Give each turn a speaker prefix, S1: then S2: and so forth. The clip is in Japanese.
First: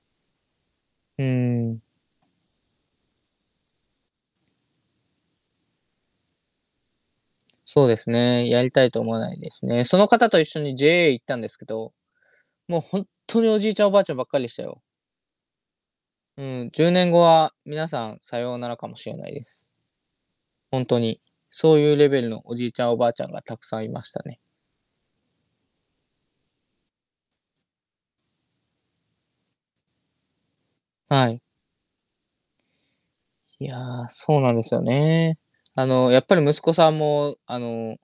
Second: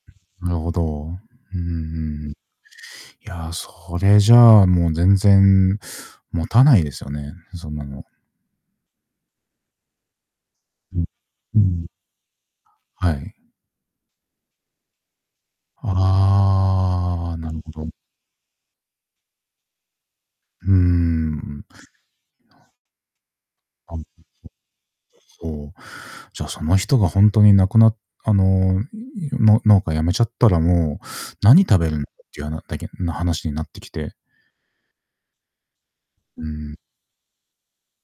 S1: なるほど。
S2: う
S1: うー
S2: ーん。
S1: ん。いや、それじゃあ、もう、全然もたないですよね、そんな
S2: そうで
S1: の。
S2: すね、やりたいと思わないですね。その方と一緒に
S1: うん
S2: JA 行ったんです
S1: う
S2: け
S1: ん。
S2: ど、もう、ほんっ
S1: はい。
S2: とにおじいちゃん、おばあちゃんばっかりでしたよ。うーん、10年後
S1: ああ、な
S2: は、
S1: るほ
S2: 皆
S1: ど。
S2: さん、さようならかもしれないです。
S1: うー
S2: ホントに。
S1: ん。い
S2: そういうレベルのおじ
S1: な
S2: いちゃん、おばあちゃんがたくさんい
S1: あん、
S2: ま
S1: と。
S2: したね。
S1: そう。じゃあ、その人が本当に亡くなあの、の農家辞めちゃったらもう、
S2: はい。
S1: 何食べるっていうはなだけの話にな
S2: い
S1: ってき
S2: や、
S1: て
S2: そうなんですよね。あの、やっぱ
S1: うー
S2: り息子
S1: ん。
S2: さんも、あの